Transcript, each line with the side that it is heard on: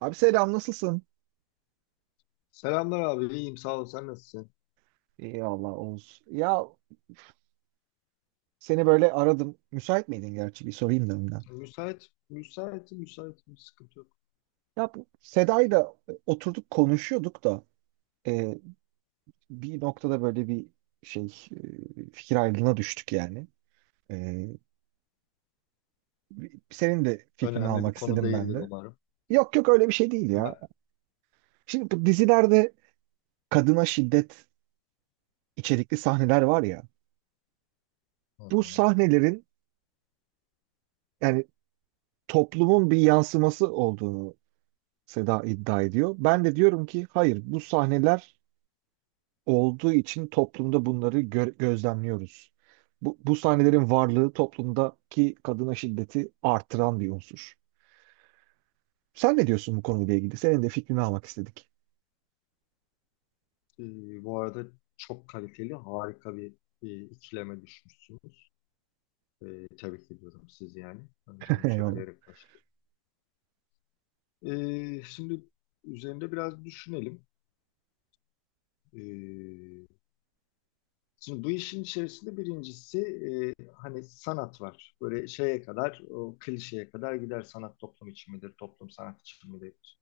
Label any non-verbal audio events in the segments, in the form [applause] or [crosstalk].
right: Abi selam nasılsın?
left: Selamlar abi, iyiyim sağ ol. Sen nasılsın?
right: İyi Allah Oğuz. Ya seni böyle aradım. Müsait miydin gerçi bir sorayım da önden.
left: Müsait, müsait, müsait bir sıkıntı yok.
right: Ya bu Seda'yla oturduk konuşuyorduk da e, bir noktada böyle bir şey, fikir ayrılığına düştük yani. E, Senin de fikrini
left: Önemli bir
right: almak
left: konu
right: istedim ben
left: değildir
right: de.
left: umarım.
right: Yok yok öyle bir şey değil
left: Öne-
right: ya. Şimdi bu dizilerde kadına şiddet içerikli sahneler var ya.
left: Hı
right: Bu
left: hı.
right: sahnelerin yani toplumun bir yansıması olduğunu Seda iddia ediyor. Ben de diyorum ki hayır, bu sahneler olduğu için toplumda bunları gözlemliyoruz. Bu sahnelerin varlığı toplumdaki kadına şiddeti artıran bir unsur. Sen ne diyorsun bu konuyla ilgili? Senin de fikrini almak istedik.
left: Bu arada çok kaliteli, harika bir ikileme düşmüşsünüz. Tebrik ediyorum sizi yani. Önce
right: [laughs]
left: onu
right: Eyvallah.
left: söyleyerek başlayayım. Şimdi üzerinde biraz düşünelim. Ee, Şimdi bu işin içerisinde birincisi hani sanat var. Böyle şeye kadar, o klişeye kadar gider, sanat toplum için midir, toplum sanat için midir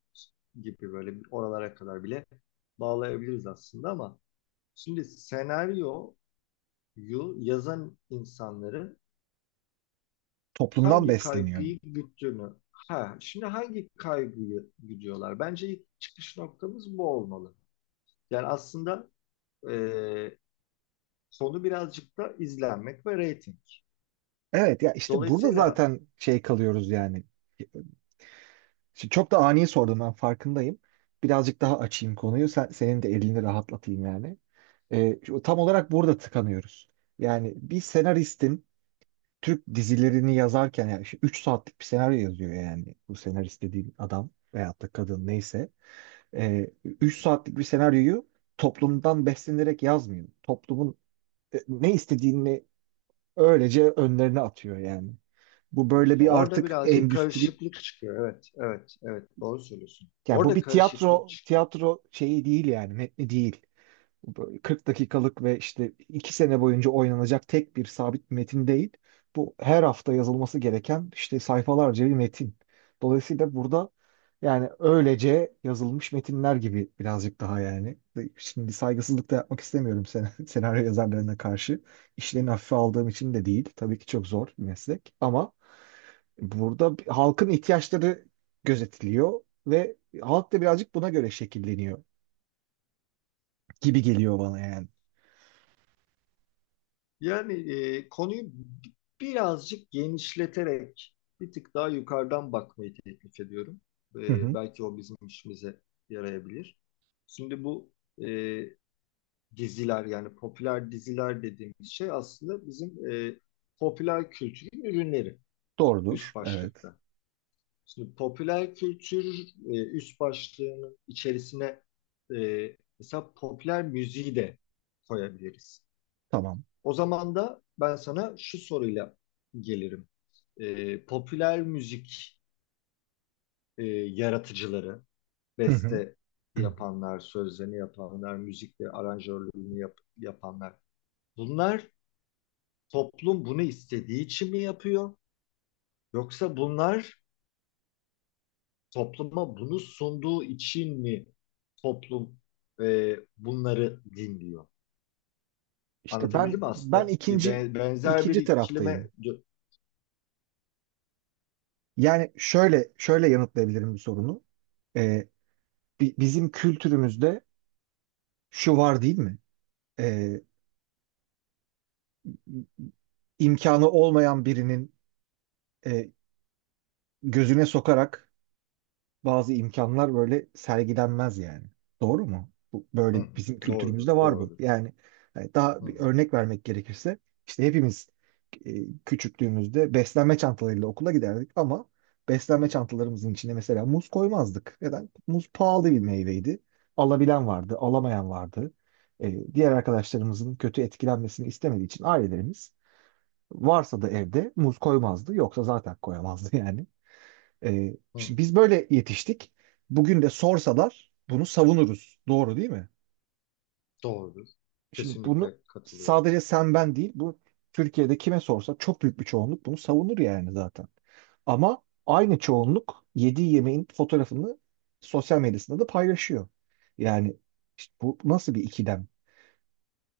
left: gibi böyle oralara kadar bile bağlayabiliriz aslında, ama şimdi senaryoyu yazan insanların
right: Toplumdan
left: hangi
right: besleniyorum.
left: kaygıyı güttüğünü, ha, şimdi hangi kaygıyı güdüyorlar? Bence ilk çıkış noktamız bu olmalı. Yani aslında e, konu birazcık da izlenmek ve reyting.
right: Evet ya, işte burada
left: Dolayısıyla
right: zaten şey kalıyoruz yani. Şimdi çok da ani sordum, ben farkındayım. Birazcık daha açayım konuyu. Senin de elini rahatlatayım yani. Tam olarak burada tıkanıyoruz. Yani bir senaristin Türk dizilerini yazarken, yani işte 3 saatlik bir senaryo yazıyor yani, bu senarist dediğin adam veyahut da kadın neyse. 3 saatlik bir senaryoyu toplumdan beslenerek yazmıyor. Toplumun ne istediğini öylece önlerine atıyor yani. Bu böyle
left: işte
right: bir
left: orada
right: artık
left: birazcık
right: endüstri
left: karışıklık çıkıyor. Evet, evet, evet. Doğru söylüyorsun.
right: yani, bu
left: Orada
right: bir
left: karışıklık
right: tiyatro
left: çıkıyor.
right: tiyatro şeyi değil yani, metni değil. Böyle 40 dakikalık ve işte 2 sene boyunca oynanacak tek bir sabit bir metin değil. Bu her hafta yazılması gereken işte sayfalarca bir metin. Dolayısıyla burada yani öylece yazılmış metinler gibi birazcık daha yani. Şimdi saygısızlık da yapmak istemiyorum sen [laughs] senaryo yazarlarına karşı. İşlerini hafife aldığım için de değil. Tabii ki çok zor bir meslek ama burada halkın ihtiyaçları gözetiliyor ve halk da birazcık buna göre şekilleniyor gibi geliyor bana yani.
left: Yani konuyu birazcık genişleterek bir tık daha yukarıdan bakmayı teklif ediyorum.
right: [laughs]
left: Belki o bizim işimize yarayabilir. Şimdi bu e, diziler, yani popüler diziler dediğimiz şey aslında bizim popüler kültürün ürünleri üst
right: Doğrudur. Evet.
left: başlıkta. Şimdi popüler kültür üst başlığının içerisine e, mesela popüler müziği de koyabiliriz.
right: Tamam.
left: O zaman da ben sana şu soruyla gelirim. Popüler müzik yaratıcıları,
right: Hı hı.
left: beste yapanlar, sözlerini yapanlar, müzikle aranjörlüğünü yapanlar. Bunlar toplum bunu istediği için mi yapıyor? Yoksa bunlar topluma bunu sunduğu için mi toplum bunları dinliyor?
right: İşte
left: Anlatabildim
right: ben
left: mi
right: ben
left: aslında? Bir
right: ikinci
left: benzer bir
right: ikinci
left: ikilime.
right: taraftayım. Yani şöyle şöyle yanıtlayabilirim bu sorunu. Ee, bizim kültürümüzde şu var değil mi? Ee, imkanı olmayan birinin, e, gözüne sokarak bazı imkanlar böyle sergilenmez yani. Doğru mu? Bu,
left: Hı
right: böyle
left: hı,
right: bizim
left: doğrudur,
right: kültürümüzde var bu.
left: doğrudur.
right: Yani hani
left: Hı
right: daha
left: hı,
right: bir örnek vermek gerekirse, işte hepimiz, e, küçüklüğümüzde beslenme çantalarıyla okula giderdik ama beslenme çantalarımızın içine mesela muz koymazdık. Neden? Muz pahalı bir meyveydi. Alabilen vardı, alamayan vardı. E, diğer arkadaşlarımızın kötü etkilenmesini istemediği için ailelerimiz varsa da evde muz koymazdı, yoksa zaten koyamazdı [laughs] yani.
left: hı hı,
right: Şimdi biz böyle yetiştik. Bugün de sorsalar bunu savunuruz. Doğru değil mi?
left: doğrudur.
right: Şimdi bunu
left: Kesinlikle katılıyorum.
right: sadece sen ben değil, bu Türkiye'de kime sorsa çok büyük bir çoğunluk bunu savunur yani zaten. Ama aynı çoğunluk yediği yemeğin fotoğrafını sosyal medyasında da paylaşıyor. Yani işte bu nasıl bir ikilem?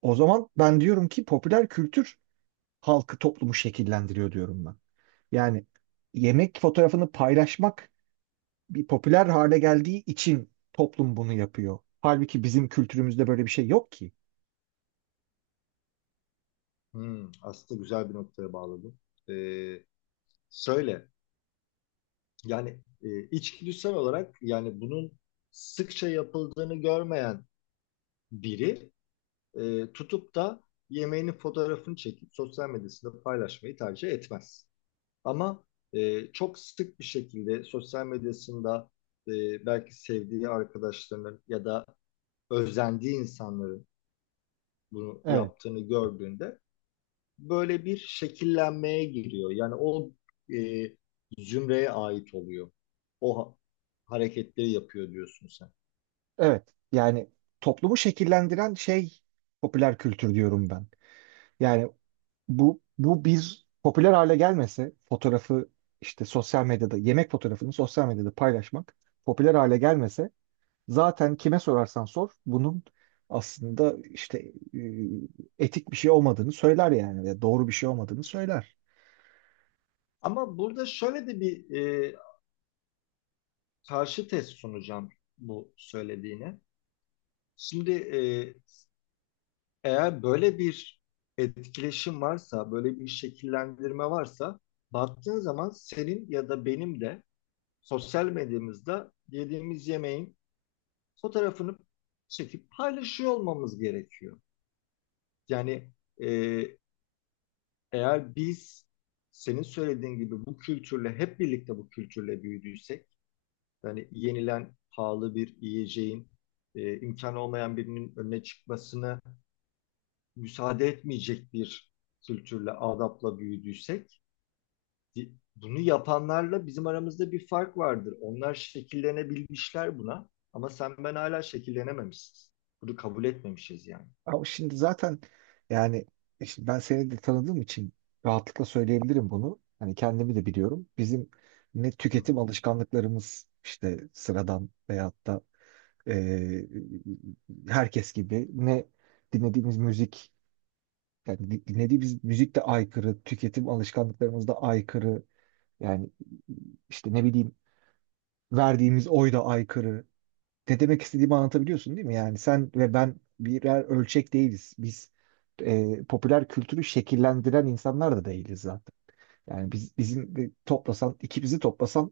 right: O zaman ben diyorum ki popüler kültür halkı toplumu şekillendiriyor diyorum ben. Yani yemek fotoğrafını paylaşmak bir popüler hale geldiği için toplum bunu yapıyor. Halbuki bizim kültürümüzde böyle bir şey yok ki.
left: Hı, aslında güzel bir noktaya bağladım. E, söyle, yani içgüdüsel olarak, yani bunun sıkça yapıldığını görmeyen biri tutup da yemeğinin fotoğrafını çekip sosyal medyasında paylaşmayı tercih etmez. Ama çok sık bir şekilde sosyal medyasında belki sevdiği arkadaşlarının ya da özendiği insanların bunu
right: Evet,
left: yaptığını gördüğünde böyle bir şekillenmeye giriyor. Yani o e, zümreye ait oluyor. O hareketleri yapıyor diyorsun sen.
right: evet. Yani toplumu şekillendiren şey popüler kültür diyorum ben. Yani bu bir popüler hale gelmese fotoğrafı, işte sosyal medyada yemek fotoğrafını sosyal medyada paylaşmak popüler hale gelmese zaten kime sorarsan sor bunun aslında işte etik bir şey olmadığını söyler yani ve doğru bir şey olmadığını söyler.
left: Ama burada şöyle de bir e, karşı test sunacağım bu söylediğine. Şimdi eğer böyle bir etkileşim varsa, böyle bir şekillendirme varsa, baktığın zaman senin ya da benim de sosyal medyamızda yediğimiz yemeğin fotoğrafını çekip paylaşıyor olmamız gerekiyor. Yani e, eğer biz senin söylediğin gibi bu kültürle hep birlikte, bu kültürle büyüdüysek, yani yenilen pahalı bir yiyeceğin imkanı olmayan birinin önüne çıkmasını müsaade etmeyecek bir kültürle, adapla büyüdüysek, bunu yapanlarla bizim aramızda bir fark vardır. Onlar şekillenebilmişler buna, ama sen ben hala şekillenememişiz. Bunu kabul etmemişiz yani.
right: Ama şimdi zaten yani işte ben seni de tanıdığım için rahatlıkla söyleyebilirim bunu. Hani kendimi de biliyorum. Bizim ne
left: Hı hı.
right: tüketim alışkanlıklarımız işte sıradan veyahut da eee, herkes gibi, ne dinlediğimiz müzik, yani dinlediğimiz müzik de aykırı, tüketim alışkanlıklarımız da aykırı. Yani işte ne bileyim, verdiğimiz oy da aykırı, ne demek istediğimi anlatabiliyorsun değil mi? Yani sen ve ben birer ölçek değiliz. Biz, popüler kültürü şekillendiren insanlar da değiliz zaten. Yani biz bizim de toplasan, ikimizi toplasan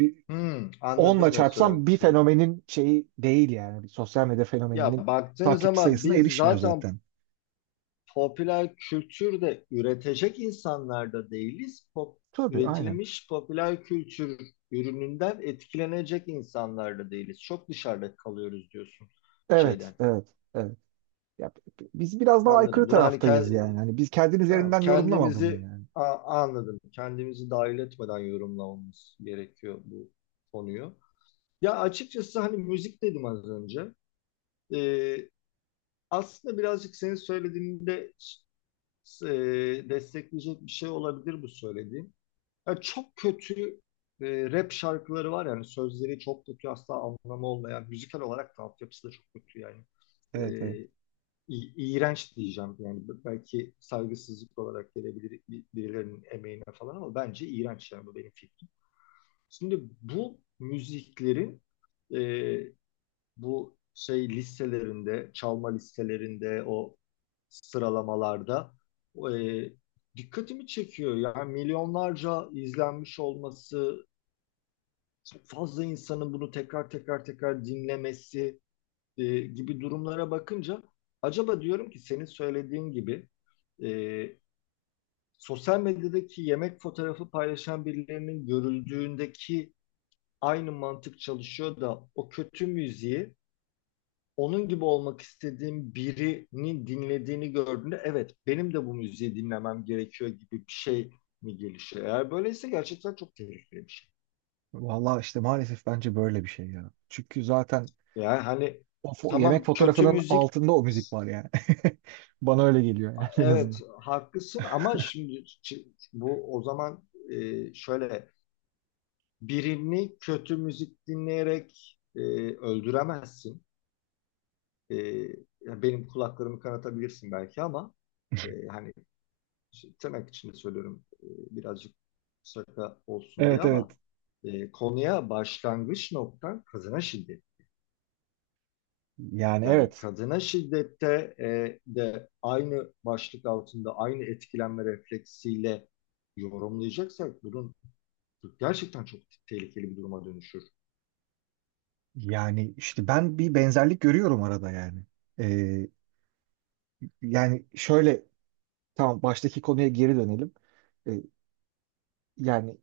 right: bir
left: Hmm,
right: onla
left: anladım ne söylemek
right: çarpsan bir
left: istediğini.
right: fenomenin şeyi değil yani. Bir sosyal medya fenomeninin
left: Ya baktığın
right: takipçi
left: zaman
right: sayısına
left: biz
right: erişmiyor
left: zaten
right: zaten.
left: popüler kültür de üretecek insanlar da değiliz.
right: Tabii aynen.
left: Üretilmiş popüler kültür ürününden etkilenecek insanlar da değiliz. Çok dışarıda kalıyoruz diyorsun
right: Evet,
left: şeyden.
right: evet, evet. Ya, biz biraz daha aykırı
left: Anladım. Bunu hani
right: taraftayız yani. Hani biz kendin
left: tamam,
right: üzerinden yorumlama bunu
left: kendimizi
right: yani.
left: a- anladım. Kendimizi dahil etmeden yorumlamamız gerekiyor bu konuyu. Ya açıkçası hani müzik dedim az önce. Ee, aslında birazcık senin söylediğinde e, destekleyecek bir şey olabilir bu söylediğim. Ya çok kötü rap şarkıları var, yani sözleri çok kötü, asla anlamı olmayan, müzikal olarak da altyapısı da çok kötü yani. E,
right: Evet, evet.
left: iğrenç diyeceğim, yani belki saygısızlık olarak gelebilir birilerinin emeğine falan, ama bence iğrenç yani, bu benim fikrim. Şimdi bu müziklerin e, bu şey listelerinde, çalma listelerinde, o sıralamalarda e, dikkatimi çekiyor. Yani milyonlarca izlenmiş olması, çok fazla insanın bunu tekrar tekrar tekrar dinlemesi gibi durumlara bakınca acaba diyorum ki, senin söylediğin gibi e, sosyal medyadaki yemek fotoğrafı paylaşan birilerinin görüldüğündeki aynı mantık çalışıyor da, o kötü müziği, onun gibi olmak istediğim birinin dinlediğini gördüğünde, evet, benim de bu müziği dinlemem gerekiyor gibi bir şey mi gelişiyor? Eğer böyleyse gerçekten çok tehlikeli bir şey.
right: Vallahi işte maalesef bence böyle bir şey ya. Çünkü zaten
left: Yani hani
right: o yemek
left: tamam, kötü
right: fotoğrafının
left: müzik,
right: altında o müzik var yani. [laughs] Bana öyle geliyor yani en
left: evet
right: azından.
left: haklısın, ama şimdi bu o zaman şöyle, birini kötü müzik dinleyerek öldüremezsin. E, ya benim kulaklarımı kanatabilirsin belki, ama hani tırnak içinde söylüyorum, birazcık şaka olsun diye,
right: Evet evet.
left: ama konuya başlangıç noktan kadına şiddet.
right: Yani
left: Yani
right: evet.
left: kadına şiddette de aynı başlık altında, aynı etkilenme refleksiyle yorumlayacaksak, bunun gerçekten çok tehlikeli bir duruma dönüşür.
right: Yani işte ben bir benzerlik görüyorum arada yani. Ee, yani şöyle tamam, baştaki konuya geri dönelim. Ee, yani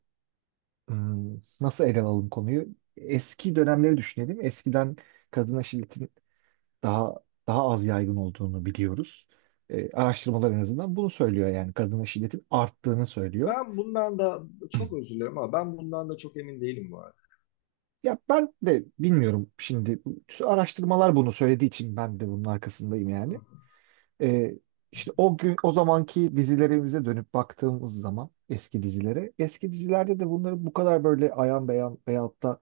right: hmm, nasıl ele alalım konuyu? Eski dönemleri düşünelim. Eskiden kadına şiddetin daha az yaygın olduğunu biliyoruz. Araştırmalar en azından bunu söylüyor yani. Kadına şiddetin arttığını söylüyor.
left: Ben bundan da çok özür dilerim, ama ben bundan da çok emin değilim bu arada.
right: Ya ben de bilmiyorum şimdi, araştırmalar bunu söylediği için ben de bunun arkasındayım
left: Hı
right: yani.
left: hı,
right: Ee, işte o gün o zamanki dizilerimize dönüp baktığımız zaman eski dizilere, eski dizilerde de bunları bu kadar böyle ayan beyan veyahut da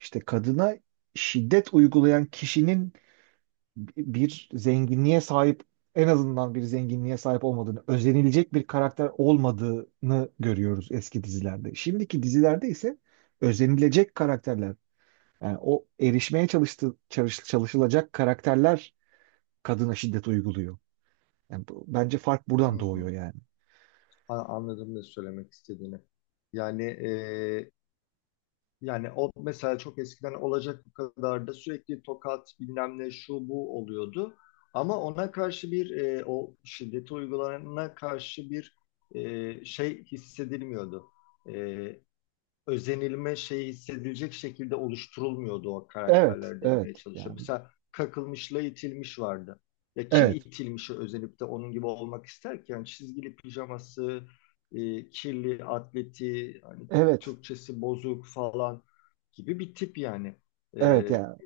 right: işte kadına şiddet uygulayan kişinin bir zenginliğe sahip, en azından bir zenginliğe sahip olmadığını, özenilecek bir karakter olmadığını görüyoruz eski dizilerde. Şimdiki dizilerde ise özenilecek karakterler, yani o erişmeye çalışılacak karakterler kadına şiddet uyguluyor. Yani bence fark
left: hı
right: buradan
left: hı.
right: doğuyor yani.
left: Anladım ne söylemek istediğini. Yani e, Yani o, mesela çok eskiden olacak, bu kadar da sürekli tokat, bilmem ne, şu bu oluyordu. Ama ona karşı bir, o şiddeti uygulanana karşı bir şey hissedilmiyordu. E, özenilme şeyi hissedilecek şekilde oluşturulmuyordu o
right: Evet,
left: karakterler
right: evet.
left: demeye çalışıyor.
right: Yani
left: Mesela kakılmışla itilmiş vardı. Ya kim
right: evet,
left: itilmişi özenip de onun gibi olmak ister ki? Yani çizgili pijaması, kirli atleti, hani
right: evet,
left: Türkçesi bozuk falan gibi bir tip yani.
right: evet
left: E,
right: yani.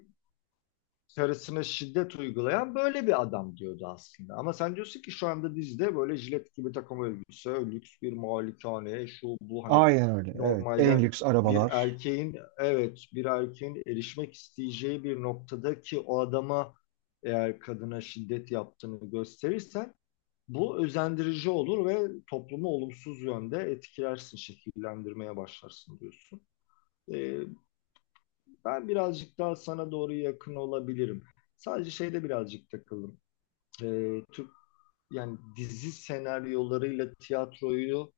left: karısına şiddet uygulayan böyle bir adam diyordu aslında. Ama sen diyorsun ki, şu anda dizide böyle jilet gibi takım elbise, lüks bir malikane, şu bu, hani
right: Aynen öyle. Evet. En
left: normalde
right: lüks
left: bir
right: arabalar.
left: erkeğin, evet bir erkeğin erişmek isteyeceği bir noktadaki o adama eğer kadına şiddet yaptığını gösterirsen, bu özendirici olur ve toplumu olumsuz yönde etkilersin, şekillendirmeye başlarsın diyorsun. Ee, ben birazcık daha sana doğru yakın olabilirim. Sadece şeyde birazcık takıldım. Türk, yani dizi senaryolarıyla tiyatroyu,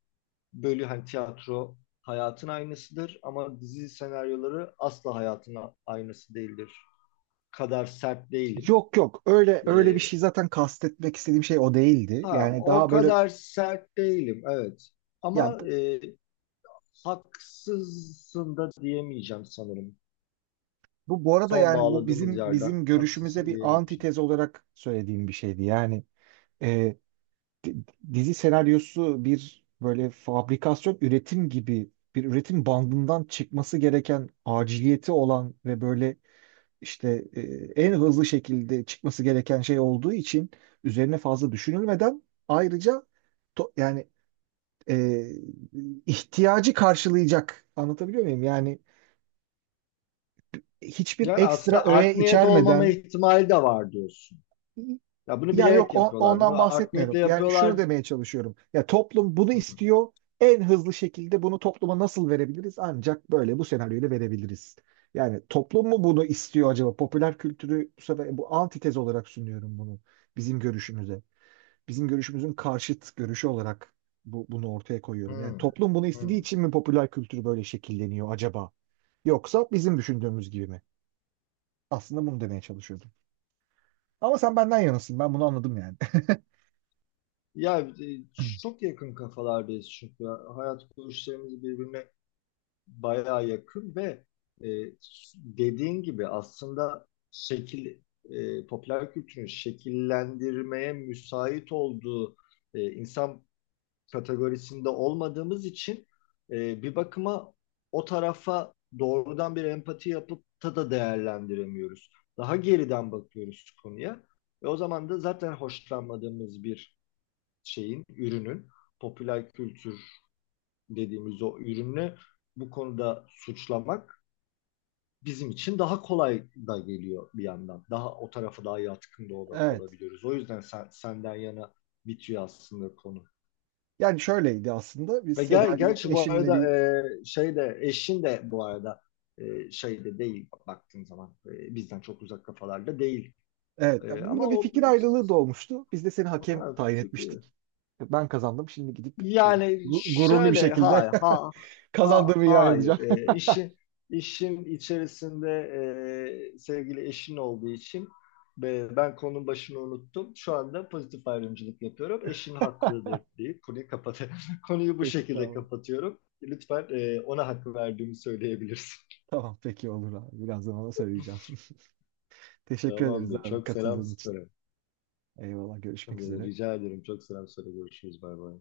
left: bölü, hani tiyatro hayatın aynısıdır ama dizi senaryoları asla hayatın aynısı değildir. Kadar sert değilim.
right: Yok yok. Öyle öyle bir
left: Ee,
right: şey zaten, kastetmek istediğim şey o değildi.
left: ha,
right: Yani
left: o
right: daha böyle
left: kadar sert değilim evet.
right: yani.
left: Ama haksızsın da diyemeyeceğim sanırım.
right: Bu arada
left: Son
right: yani bu
left: bağladığımız
right: bizim
left: yerden
right: bizim görüşümüze
left: haksızsın
right: bir
left: diyemeyeceğim.
right: antitez olarak söylediğim bir şeydi. Yani e, di- dizi senaryosu bir böyle fabrikasyon üretim gibi bir üretim bandından çıkması gereken, aciliyeti olan ve böyle işte en hızlı şekilde çıkması gereken şey olduğu için üzerine fazla düşünülmeden, ayrıca yani e, ihtiyacı karşılayacak, anlatabiliyor muyum? Yani hiçbir
left: Yani
right: ekstra
left: aslında
right: öğe
left: art niyet olmama
right: içermeden.
left: ihtimali de var diyorsun. Ya bunu
right: Yani yok,
left: bilerek yapıyorlar.
right: ondan
left: Bunu art
right: bahsetmiyorum.
left: niyetle
right: Yani şunu
left: yapıyorlar.
right: demeye çalışıyorum. Ya toplum bunu
left: Hı,
right: istiyor. En hızlı şekilde bunu topluma nasıl verebiliriz? Ancak böyle bu senaryoyla verebiliriz. Yani toplum mu bunu istiyor acaba? Popüler kültürü bu sefer bu antitez olarak sunuyorum bunu bizim görüşümüze. Bizim görüşümüzün karşıt görüşü olarak bunu ortaya koyuyorum. Yani
left: hı,
right: toplum bunu istediği
left: hı.
right: için mi popüler kültür böyle şekilleniyor acaba? Yoksa bizim düşündüğümüz gibi mi? Aslında bunu demeye çalışıyordum. Ama sen benden yanasın. Ben bunu anladım yani. [laughs]
left: Ya çok yakın kafalardayız çünkü. Hayat görüşlerimiz birbirine bayağı yakın ve e, dediğin gibi aslında popüler kültürün şekillendirmeye müsait olduğu insan kategorisinde olmadığımız için bir bakıma o tarafa doğrudan bir empati yapıp da değerlendiremiyoruz. Daha geriden bakıyoruz konuya. Ve o zaman da zaten hoşlanmadığımız bir şeyin, ürünün, popüler kültür dediğimiz o ürünü bu konuda suçlamak bizim için daha kolay da geliyor bir yandan. Daha o tarafa daha yatkın da
right: Evet.
left: olabiliyoruz. O yüzden senden yana bitiyor aslında konu.
right: Yani şöyleydi aslında. Biz
left: Ve ger
right: Seda'yla
left: gerçi bu
right: eşimle
left: arada
right: bir,
left: şey de, eşin de bu arada şey de değil, baktığın zaman bizden çok uzak kafalarda değil.
right: evet,
left: Ama
right: burada bir
left: o,
right: fikir ayrılığı doğmuştu. Biz de seni hakem
left: ha,
right: tayin
left: fikir.
right: etmiştik. Ben kazandım. Şimdi gidip
left: Yani
right: gururlu bir
left: şöyle,
right: şekilde
left: hayır,
right: [laughs]
left: ha
right: kazandığımı ilan
left: hayır.
right: edeceğim.
left: İşin içerisinde sevgili eşin olduğu için ben konunun başını unuttum. Şu anda pozitif ayrımcılık yapıyorum. Eşin
right: [laughs]
left: haklıdır deyip konuyu kapat [laughs] konuyu bu
right: Peki
left: şekilde
right: tamam.
left: kapatıyorum. Lütfen ona hakkı verdiğimi söyleyebilirsin.
right: Tamam peki olur abi. Birazdan ona söyleyeceğim. [laughs]
left: [laughs]
right: Teşekkür ederiz
left: Tamamdır.
right: abi
left: Çok selam
right: katıldığın için.
left: söyle.
right: Eyvallah, görüşmek üzere.
left: Rica ederim. Çok selam söyle. Görüşürüz. Bay bay.